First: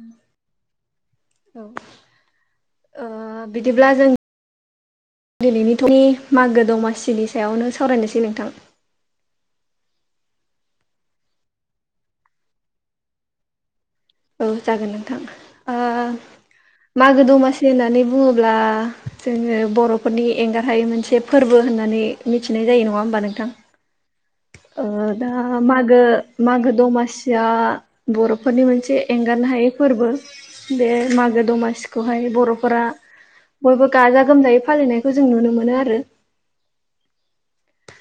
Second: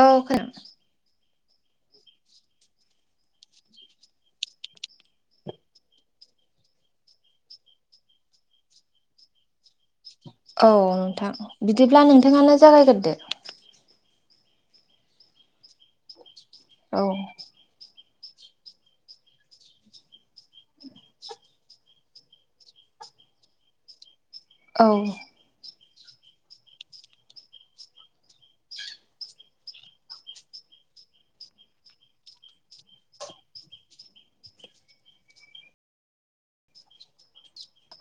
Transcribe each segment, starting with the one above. औ खोना औ ओ बिदिब्ला जों दिनैनि टफिक मागो दमासिनि सायावनो सावरायनोसै नोंथां। औ नोंथां बिदिब्ला नोंथाङानो जागायग्रोदो। औ जागोन नोंथां ओ औ मागो दमासि होननानै बु बुङोब्ला जोङो बरफोरनि एंगारहायै मोनसे फोरबो होननानै मिथिनाय जायो नङा बा नोंथां ओ औ दा मा गो मागो दमासिया बरफोरनि मोनसे एंगारनो हायै फोरबो बे बे मागो दमासिखौहाय बरफोरा बयबो गाजा गोमजायै फालिनायखौ जों नुनो मोनो आरो।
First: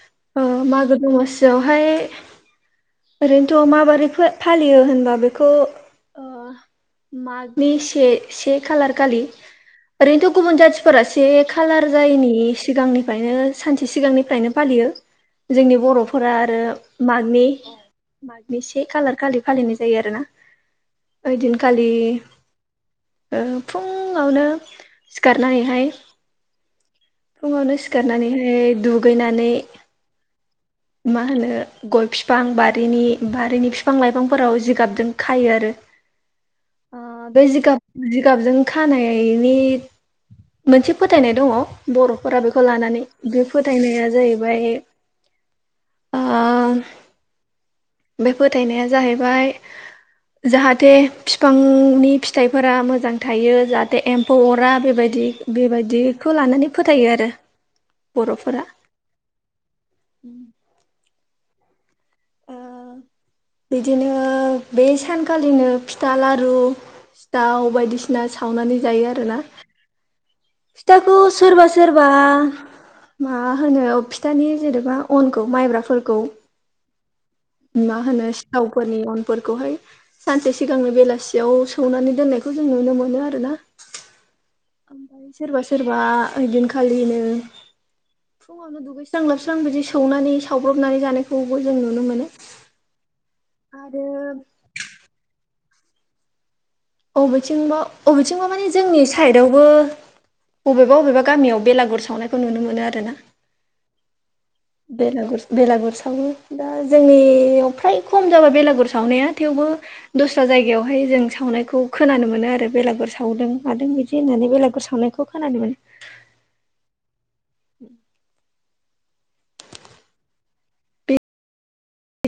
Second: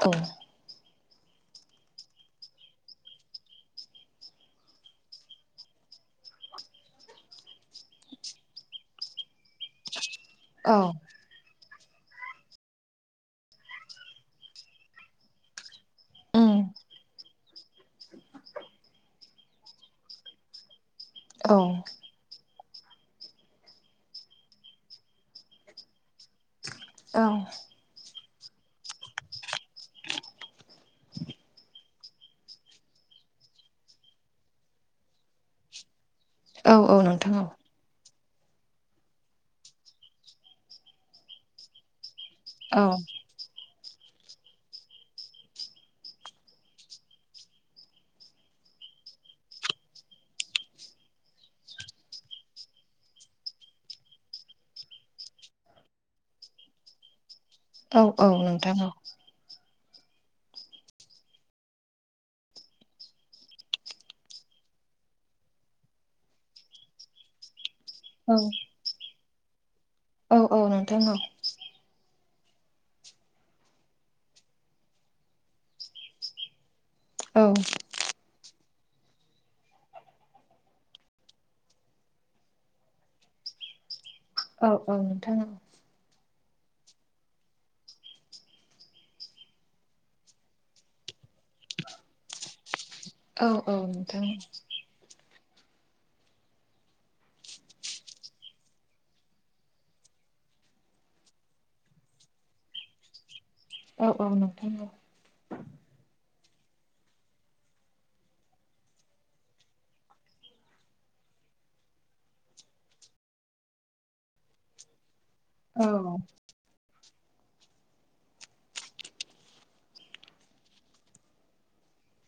औ ओ मागो दमासियावहाय ओरैनोथ माबोरै फालियो होनबा बेखौ मागनि से से खालार खालि ओरैनोथ गुबुन औ जाथिफोरा से खालार जायैनि सिगांनिफ्रायनो सानसे सिगांनिफ्रायनो फालियो जोंनि बरफोरा आरो उम मागनि मागनि से खालार खालि फालिनाय जायो आरोना औ ओइदिनखालि फुङावनो सिखारनानैहाय औ फुङावनो सिखारनानैहाय दुगैनानै मा होनो गय बिफां बारिनि बारिनि बिफां लाइफांफोराव जिगाबजों खायो आरो औ औ ओ नोंथां बे औ जिगाब जिगाबजों खानायनि मोनसे फोथायनाय दङ' बर' फोरा बेखौ औ लानानै बे फोथायनाया जाहैबाय ओ बे फोथायनाया जाहैबाय जाहाथे बिफांनि फिथाइफोरा मोजां थायो जाहाथे एम्फौ अरा बेबायदि बि बेबायदिखौ लानानै फोथायो आरो औ औ नोंथां औ उ [inaudible] बिदिनो बे सानखालिनो फिथा लारु सिथाव बायदि बायदिसिना औ सावनानै जायो आरो ना औ औ नोंथां फिथाखौ सोरबा सोरबा मा होनो फिथानि जेनेबा अनखौ माइब्राफोरखौ औ मा‌ होनो थावफोरनि अनफोरखौहाय सानसे सिगांनो बेलासियाव सौनानै दोननायखौ जों नुनो मोनो आरो ना [inaudible] औ ओमफ्राय नोंथां सोरबा सोरबा ओइदिनखालिनो फुङावनो दुगैस्रां लाोबस्रां बिदि सौनानै सावब्रबनानै जानायखौबो जों नुनो मोनो। औ औ आरो नोंथां बबेथिंबा बबेथिंबा मानि जोंनि साइदआवबो बबेबा बबेबा गामियाव बेलागुर सावनायखौ नुनो मोनो आरो ना औ औ नोंगौ बेलागुर बेलागुर सावो दा जोंनियाव फ्राय खम जाबाय बेलागुर सावनाया थेवबो दस्रा जायगायावहाय जों सावनाय खौ खोनानो मोनो आरो बेलागुर सावदों मादों बिदि होननानै बेलागुर सावनायखौ खोनादोंमोन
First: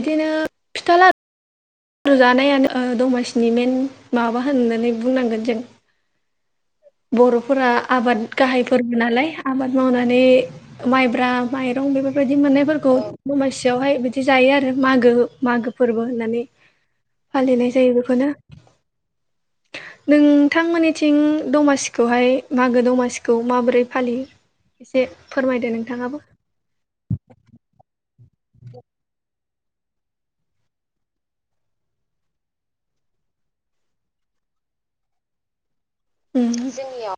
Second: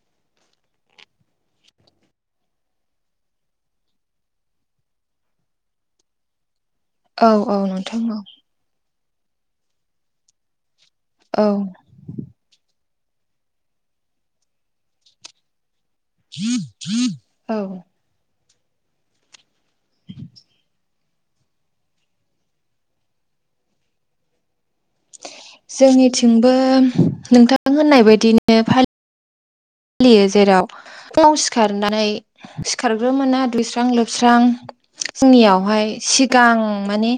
बिदिनो फिथा ला जानायानो दमासिनि मेन माबा होननानै बुंनांगोन जों औ बर'फोरा नोंथां औ आबाद गाहायफोर नालाय आबाद मावनानै माइब्रा औ माइरं बेफोरबायदि मोननायफोरखौ खौ दमासियावहाय बिदि जायो आरो मागो मागो फोरबो होननानै औ फालिनाय जायो बेखौनो। नोंथांमोननिथिं दमासिखौहाय मागो दमासिखौ माबोरै फालियो? एसे फोरमायदो नोंथाङाबो जोंनिथिंबो नोंथां होननाय बायदिनो फालि यो जेराव‌ फुङाव सिखारनानै सिखारग्रोमोना दुगैस्रां लोबस्रां जोंनियावहाय सिगां उम माने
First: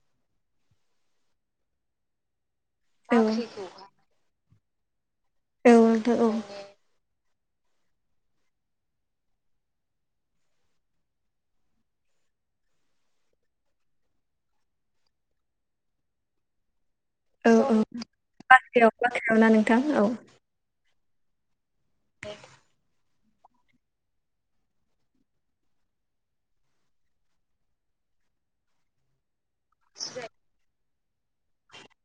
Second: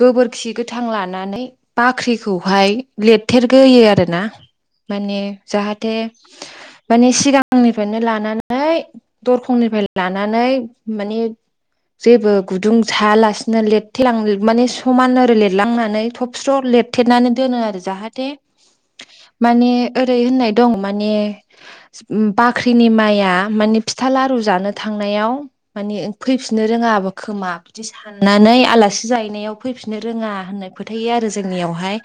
गोबोरखि गोथां लानानै बाख्रिखौहाय औ लिरथेरग्रोयो आरोना माने औ जाहाथे नोंथां औ माने सिगां निफ्रायनो लानानै दरखंनिफ्राय लानानै माने जेबो गुदुं थायालासिनो लेथथेलां माने समान ओर लिरलांनानै थब स्र' लेथ थेेनानै औ दोनो औ आरो जाहाथे बाख्रियाव बाख्रियाव ना माने नोंथां औ ओरै होननाय दं माने बाख्रिनि माइया या माने फिथा लारु जानो थांनायाव माने फैफिननो रोङाबो खोमा बिदि सानो नानै आलासि जायनायाव फैफिननो रोङा होननाय फोथाय आरो जोंनियावहाय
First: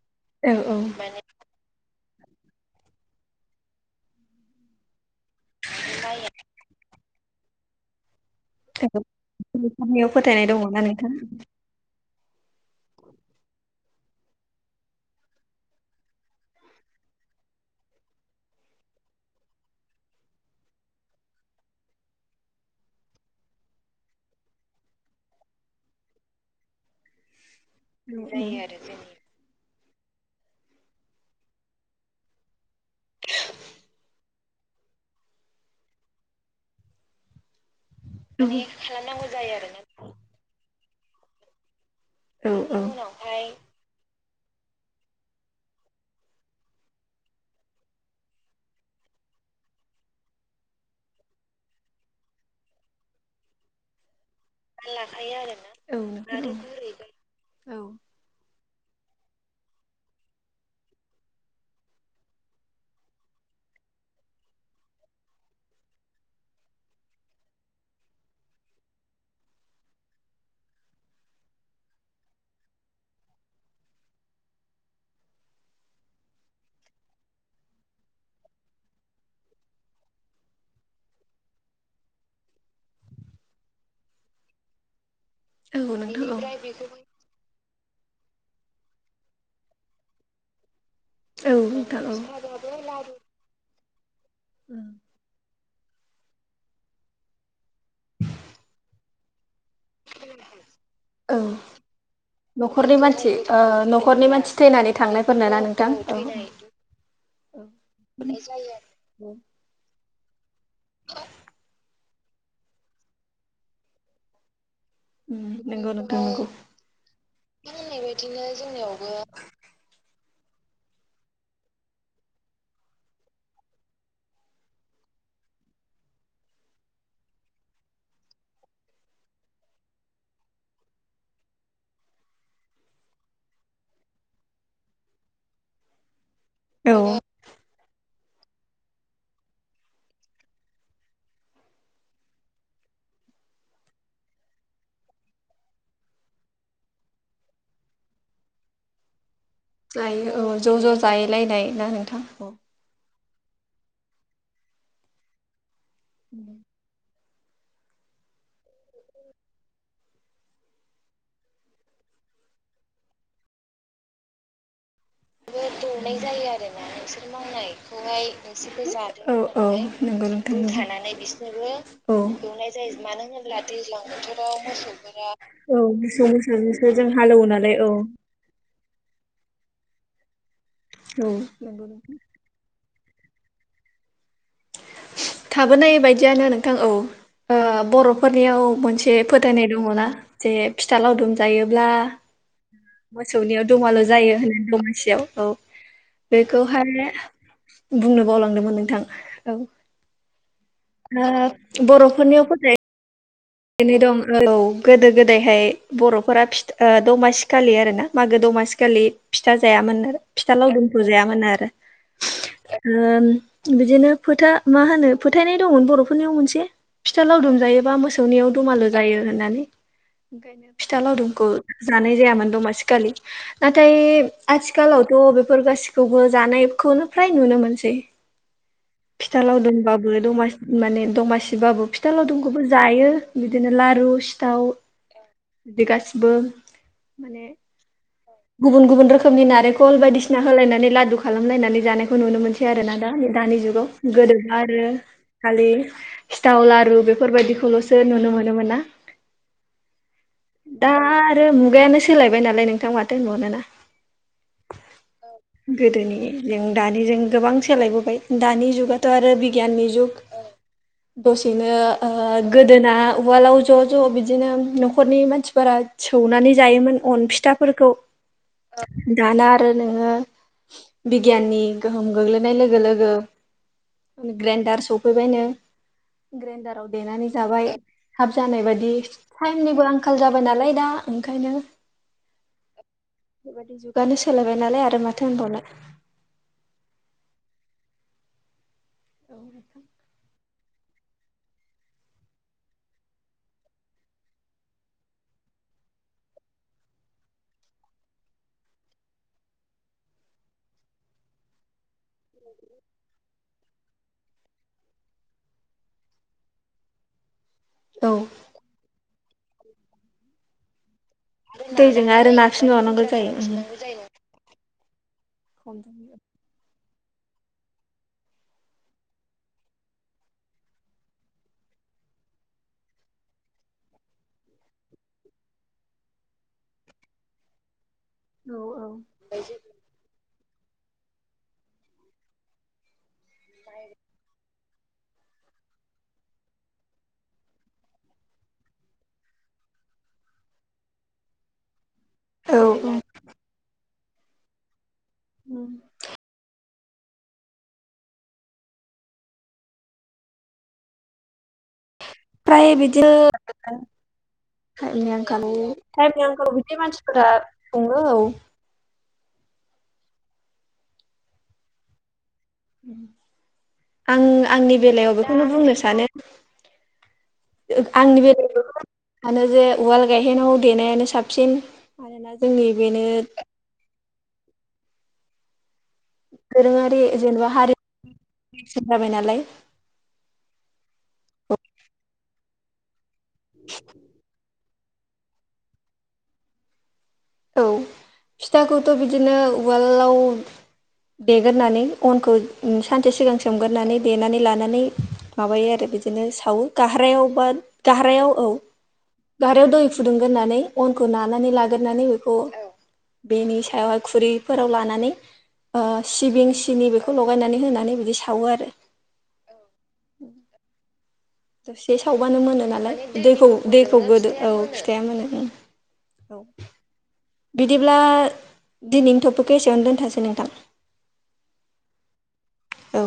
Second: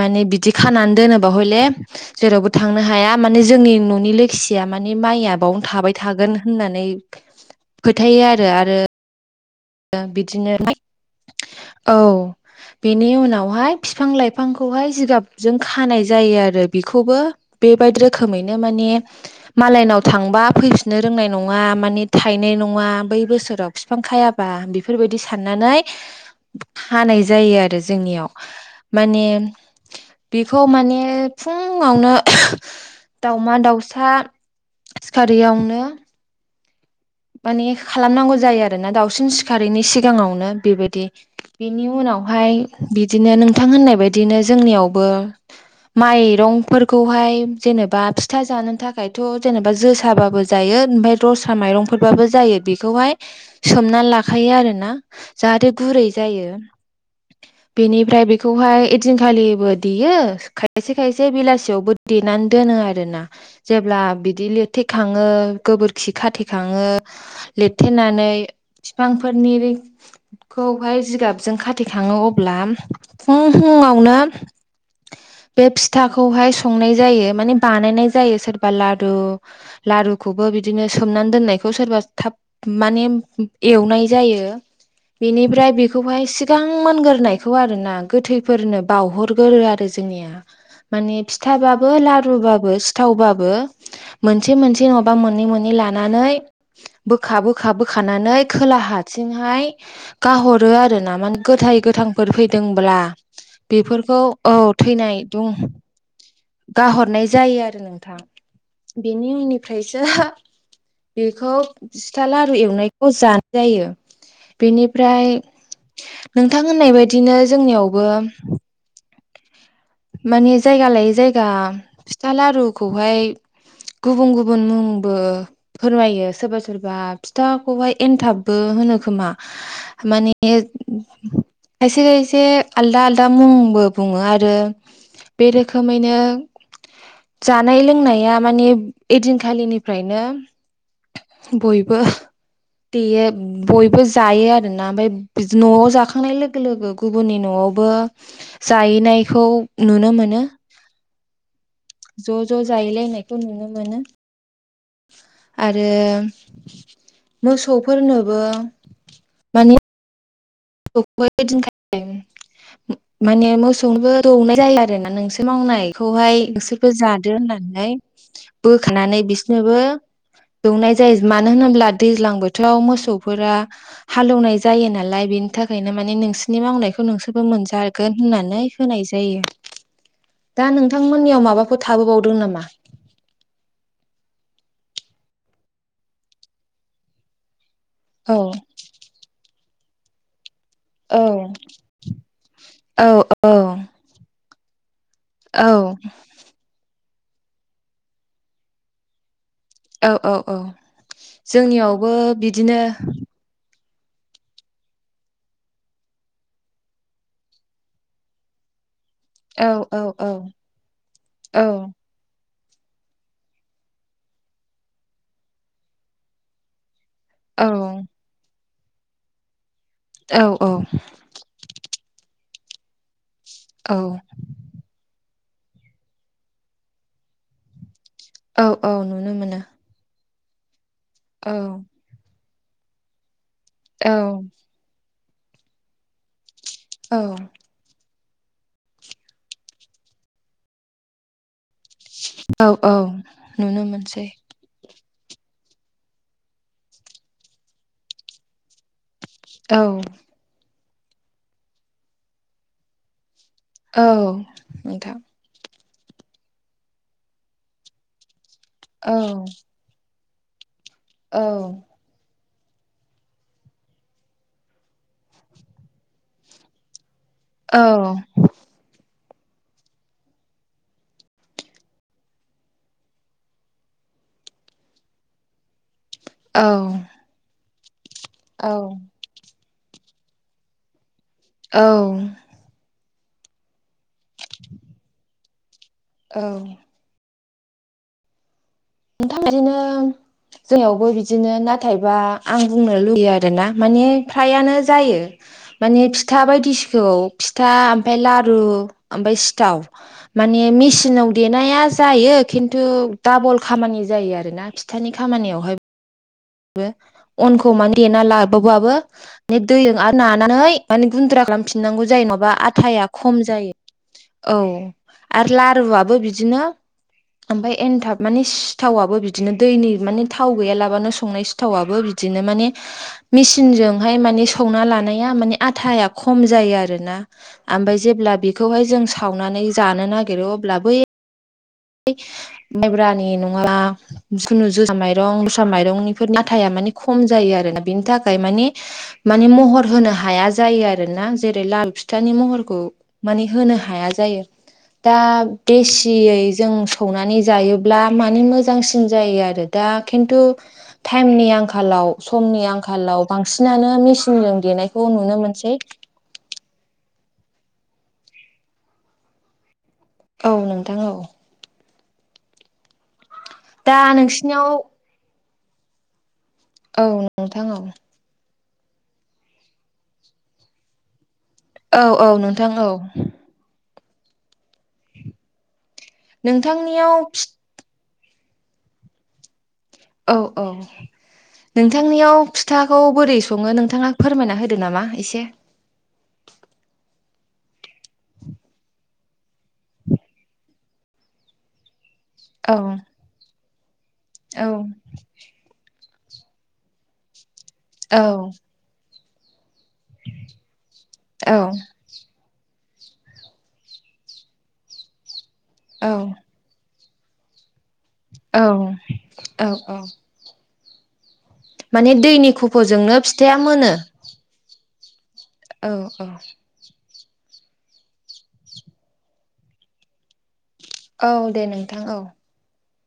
माने औ बिदि औ खानानै दोनोबा हले जेरावबो थांनो हाया माने जोंनि न'नि लोखिया माने माइआ बावनो थाबाय थागोन होननानै फोथायो आरो आरो बेफोरनियाव फोथायनाय बिदिनो दङ ना नोंथां? औ बेनि उनावहाय फिफां लाइफांखौहाय जिगाबजों खानाय जायो आरो बेखौबो बेबायदि रोखोमैनो माने मालायनाव थांबा फैफिननो रोंनाय नङा माने गायनाय ना बै बोसोराव बिफां बा बेफोरबायदि साननानै खानाय जायो आरो आरो जोंनियाव माने बेखौ माने फुङावनो दाउमा दाउसा सिखारारियावनो माने खालामनांगौ जायो आरोना दाउसिन सिखारारिैनि सिगाङावनो बेबायदि बिनि उनावहाय बेनि बिदिनो नोंथां होननाय बायदिनो जोंनियावबो माइरंफोरखौहाय जेनेबा फिथा जानो थाखायथ' जेनेबा जोसाबाबो जायो [unintelligible] थाखायो आरोना जाहाथे गुरै जायो आरो बेनिफ्राय बेखौ बेखौहाय एइदिनखालिबो देयो खायसे खायसे बेलासियावबो देनानै दोनो आरोना जेब्ला बिदि लिरथेखाङो गोबोरखिखा थेखा खाङो लिरथेनानै बिफांफोरनि खौहाय जिगाबजों खाथेखाङो अब्ला फुं फुङावनो बे फिथाखौहाय संनाय जायो मान बानायनाय जायो सोरबा लारु लु खौबो बिदिनो सोमनानै दोननायखौ सोरबा थाब माने एवनाय जायो बेनिफ्राय बेखौहाय सिगां मोनग्रोनायखौ आरो ना गोथैफोरनो बावहरगोरो आरो जोंनिया माने फिथाबाबो लारुुबाबो सिथावबाबो मोनसे औ नोंथां मोनसे नङाबा मोननै मोनन नानै ल ब ब बोखारनानै खोला हथिंहाय गाहरो आरो ना औ माने गोथ गोथांफोर फैदोंब्ला बेफोरखौ औ नानै थैनाय थांनायफोरनो ना दं नोंथां गाहरनाय जायो आरो नोंथां मोननाय आरो बेनि उननिफ्रायसो बेखौ सिथा लारु एवनायखौ जानाय जायो बेनिफ्राय उम नंगौ नंगौ नोंथां होननाय बायदिनो जोंनियावबो माने जायगा लायै जायगा फिथा लारुखौहाय गुबुन गुबुन मुंबो फोरमायो सोरबा सोरबा फिथाखौहाय एनथाबबो होनो खोमा माने खायसे खायसे आलदा आलदा मुंबो बुङो आरो बे रोखोमैनो औ जानाय लोंनाया मानि ओइदिनखालिनिफ्रायनो बयबो देयो बयबो जायो आरोना ओमफफ्राय न'आव जाखांनाय लोगो लोगो गुबुननि न'आव यावबो जाहैनायखौ नुनो जायो मोनो औ ज' ज' जाय लायनाय ज' ज' जाहैलायनायखौ नुनो मोनो आरो आरो मोसौफोरनोबो माने दौबायदिख माने मोसौनोबो दौनाय जायो आरो आरोना नोंसोर मावनायखौहाय नोंसोरबो जादो होननानै बोखानानै बिसनोबो नोंगौ ओंखामनि थानानै बिसोरबो औ दैज्लां एवनाय बोथोराव जायो मानो मोसौफोरा होनोब्ला दैज्लां बोथोराव हालौवनाय मोसौ जायो नालाय बेनि थाखायनो माने नोंसोरनि मोसाजोंसो मावनायखौ जों नोंसोरबो हालेवो नालाय औ मोनजागोन होननानै होनाय जायो दा औ नोंथांमोननियाव माबाफोर नंगौ नोंथां थाबोबावदों नामा थाबोनाय बायदियानो नोंथां औ ओ औ बर'फोरनियाव मोनसे फोथायनाय दङना जे फिथा लावदुम औ जायोब्ला औ औ मोसौनियाव दुमाल' जायो होनो दमासियाव औ बेखौहाय बुंनो बावलांदोंमोन नोंथां औ औ औ औ जोंनियावबो बिदिनो बेनो दं औ गोदो गोदायहाय बर'फोरा दमासि खालि आरोना मागो द दमासिखालि फिथा औ जायामोन औ आरो औ फिथा लावदुमखौ जायामोन औ आरो बिदिनो फोथा मा होनो फोथायनाय दंमोन बरफोरनियाव मोनसे फिथा लाव औ दुमजायोबा मोसौनियाव दमालु जायो होननानै ओंखायनो औ फिथा लावदुमखौ जानाय जायामोन दमासिखालि नाथाय आथिखालावथ बे बेफोर गाससिखौबो जानायखौनो फ्राय नुनो मोनसै औ औ नुनो फिथा मोनो लावदोंबाबो दमासि माने औ दमासिबाबो फिथा लावदुमखौबो जायो बिदिनो लारु औ सिथाव बिदि गासिबो औ माने गुबुन गुबुन रोखोमनि नारेंखल बायदिसिना होलायनानै लादु खालामलायनानै जानाय बेखौ नुनो औ मोनसै औ आरोना दा दानि नुनो जुगाव मोनसै गोदोबा आरो खालि सिथाव लारु बेफोरबायदिखौलसो नुनो मोनोमोन ना औ दा आरो मुगायानो सोलायबाय नालाय नोंथां माथो होनबावनो ना औ नोंथां गोदोनि जों दानि जों गोबां सोलायबोबाय दानि जुगाथ औ आरो बिगियाननि जुग औ दसेनो ओ गोदोना उवालाव ज ज बिदिनो नखरनि मानसिफोरा सौनानै जायोमोन अन फिथाफोरखौ [inaudible] दाना आरो नोङो बिगियाननि गोहोम गोग्लैनाय लोगो लोगो ग्राइन्डार सफैबायनो औ ग्राइडाराव देनानै जाबाय थाब जानाय बायदि औ टाइमनिबो आंखाल जाबाय नालाय दा ओंखायनो औ बेबायदि जुगानो सोलायबाय नालाय आरो माथो होनबावनो औ नोंथां बिदिनो जोंयावबो बिदिनो नाथायबा आं बुंनो लुुबैयो आरोना माने फ्रायानो जायो माने फिथा बायदिसिखौ फिथा ओमफ्राय लारु ओमफ्राय सिथाव माने मेसिनाव देनाया जायो खिन्थु दाबल खामानि जायो आरोना फिथानि खामानियावहाय बो अनखौ माने औ देना लाबोबाबो बे दैजों आरो नानानै माने गुन्द्रा खालामफिनांगौ दैजों जायो आरो न बा नारसिन आथाया बावनांगौ खम जायो औ आरो लारुआबो बिदिनो ओमफ्राय एनथाब माने सिथावाबो बिदिनो दैनि माने थाव गैयालाबानो संनाय सिथावाबबो बिदिनो मान मेसिनजोंहाय मान संना लानाया माने आथाया खम जायो आरोना आमफ्राय जेब्ला औ बेखौहाय जों सावनानै जानो नागिरो अब्ला बै माइब्रानि नङा जुनु जोसा माइरं माइरंफोर ना मानि खम जायो आरोना बिनि थाखाय मानि म महर महर होनो हाया जायो आरोना जेरै लारू फिथानि औ महरखौ मानि होनो हाया जायो दा औ बेसि जों सनानै जायोब्ला म मोजांसिन जायो आरो दा खिन्थु टाइमनि आंखालाव समनि फ्राय बिदिनो आंखालाव बांसिनानो मेचिनजों देनायखौ टाइमनि नुनो मोनसै संङो औ औ नोंथां औ दा आं नोंसिनियाव आंनि बेलायावबो बेखौनो बुंनो सानो औ नोंथां औ आंनि बेलायाव आनो जे उवाल गायहेनाव देनायानो साब- सिन औ औ मानोना नोंथां जोंनि औ बेनो दोरोङारि नोंथांनियाव जेनेबा हारिनि नेरसोन जाबाय नालाय औ औ नोंथांनियाव फिथाखौ बोरै सङो नोंथाङा फोरमायना होदो नामा एसे औ फिथाखौथ' बिदिनो उवालाव देगोरनानै अनखौ औ उम सानसे सिगां सोमगोरनानै देनानै औ लानानै माबायो आरो बिदि बिदिनो सावो गाहारायाव बा गहारायाव औ गहारायाव दै फुदुंगोरनानै अनखौ नानानै लागोरनानै बेखौ औ बेनि सायावहाय खुरैफोराव लानानै ओ औ सिबिं सिनि बेखौ लगायनानै होनानै बिदि सावो औ आरो औ औ दसे माने सावबानो दैनि मोनो नालाय माने खफ'जोंनो दै दैखौ फिथाया मोनो दैखौ गोदौबानो फिथाया मोनो औ फिथाया मोनो। औ औ बिदिब्ला दिनैनि थपिकखौ एसेयावनो दोनथनिसै नोंथां औ दे नोंथां औ औ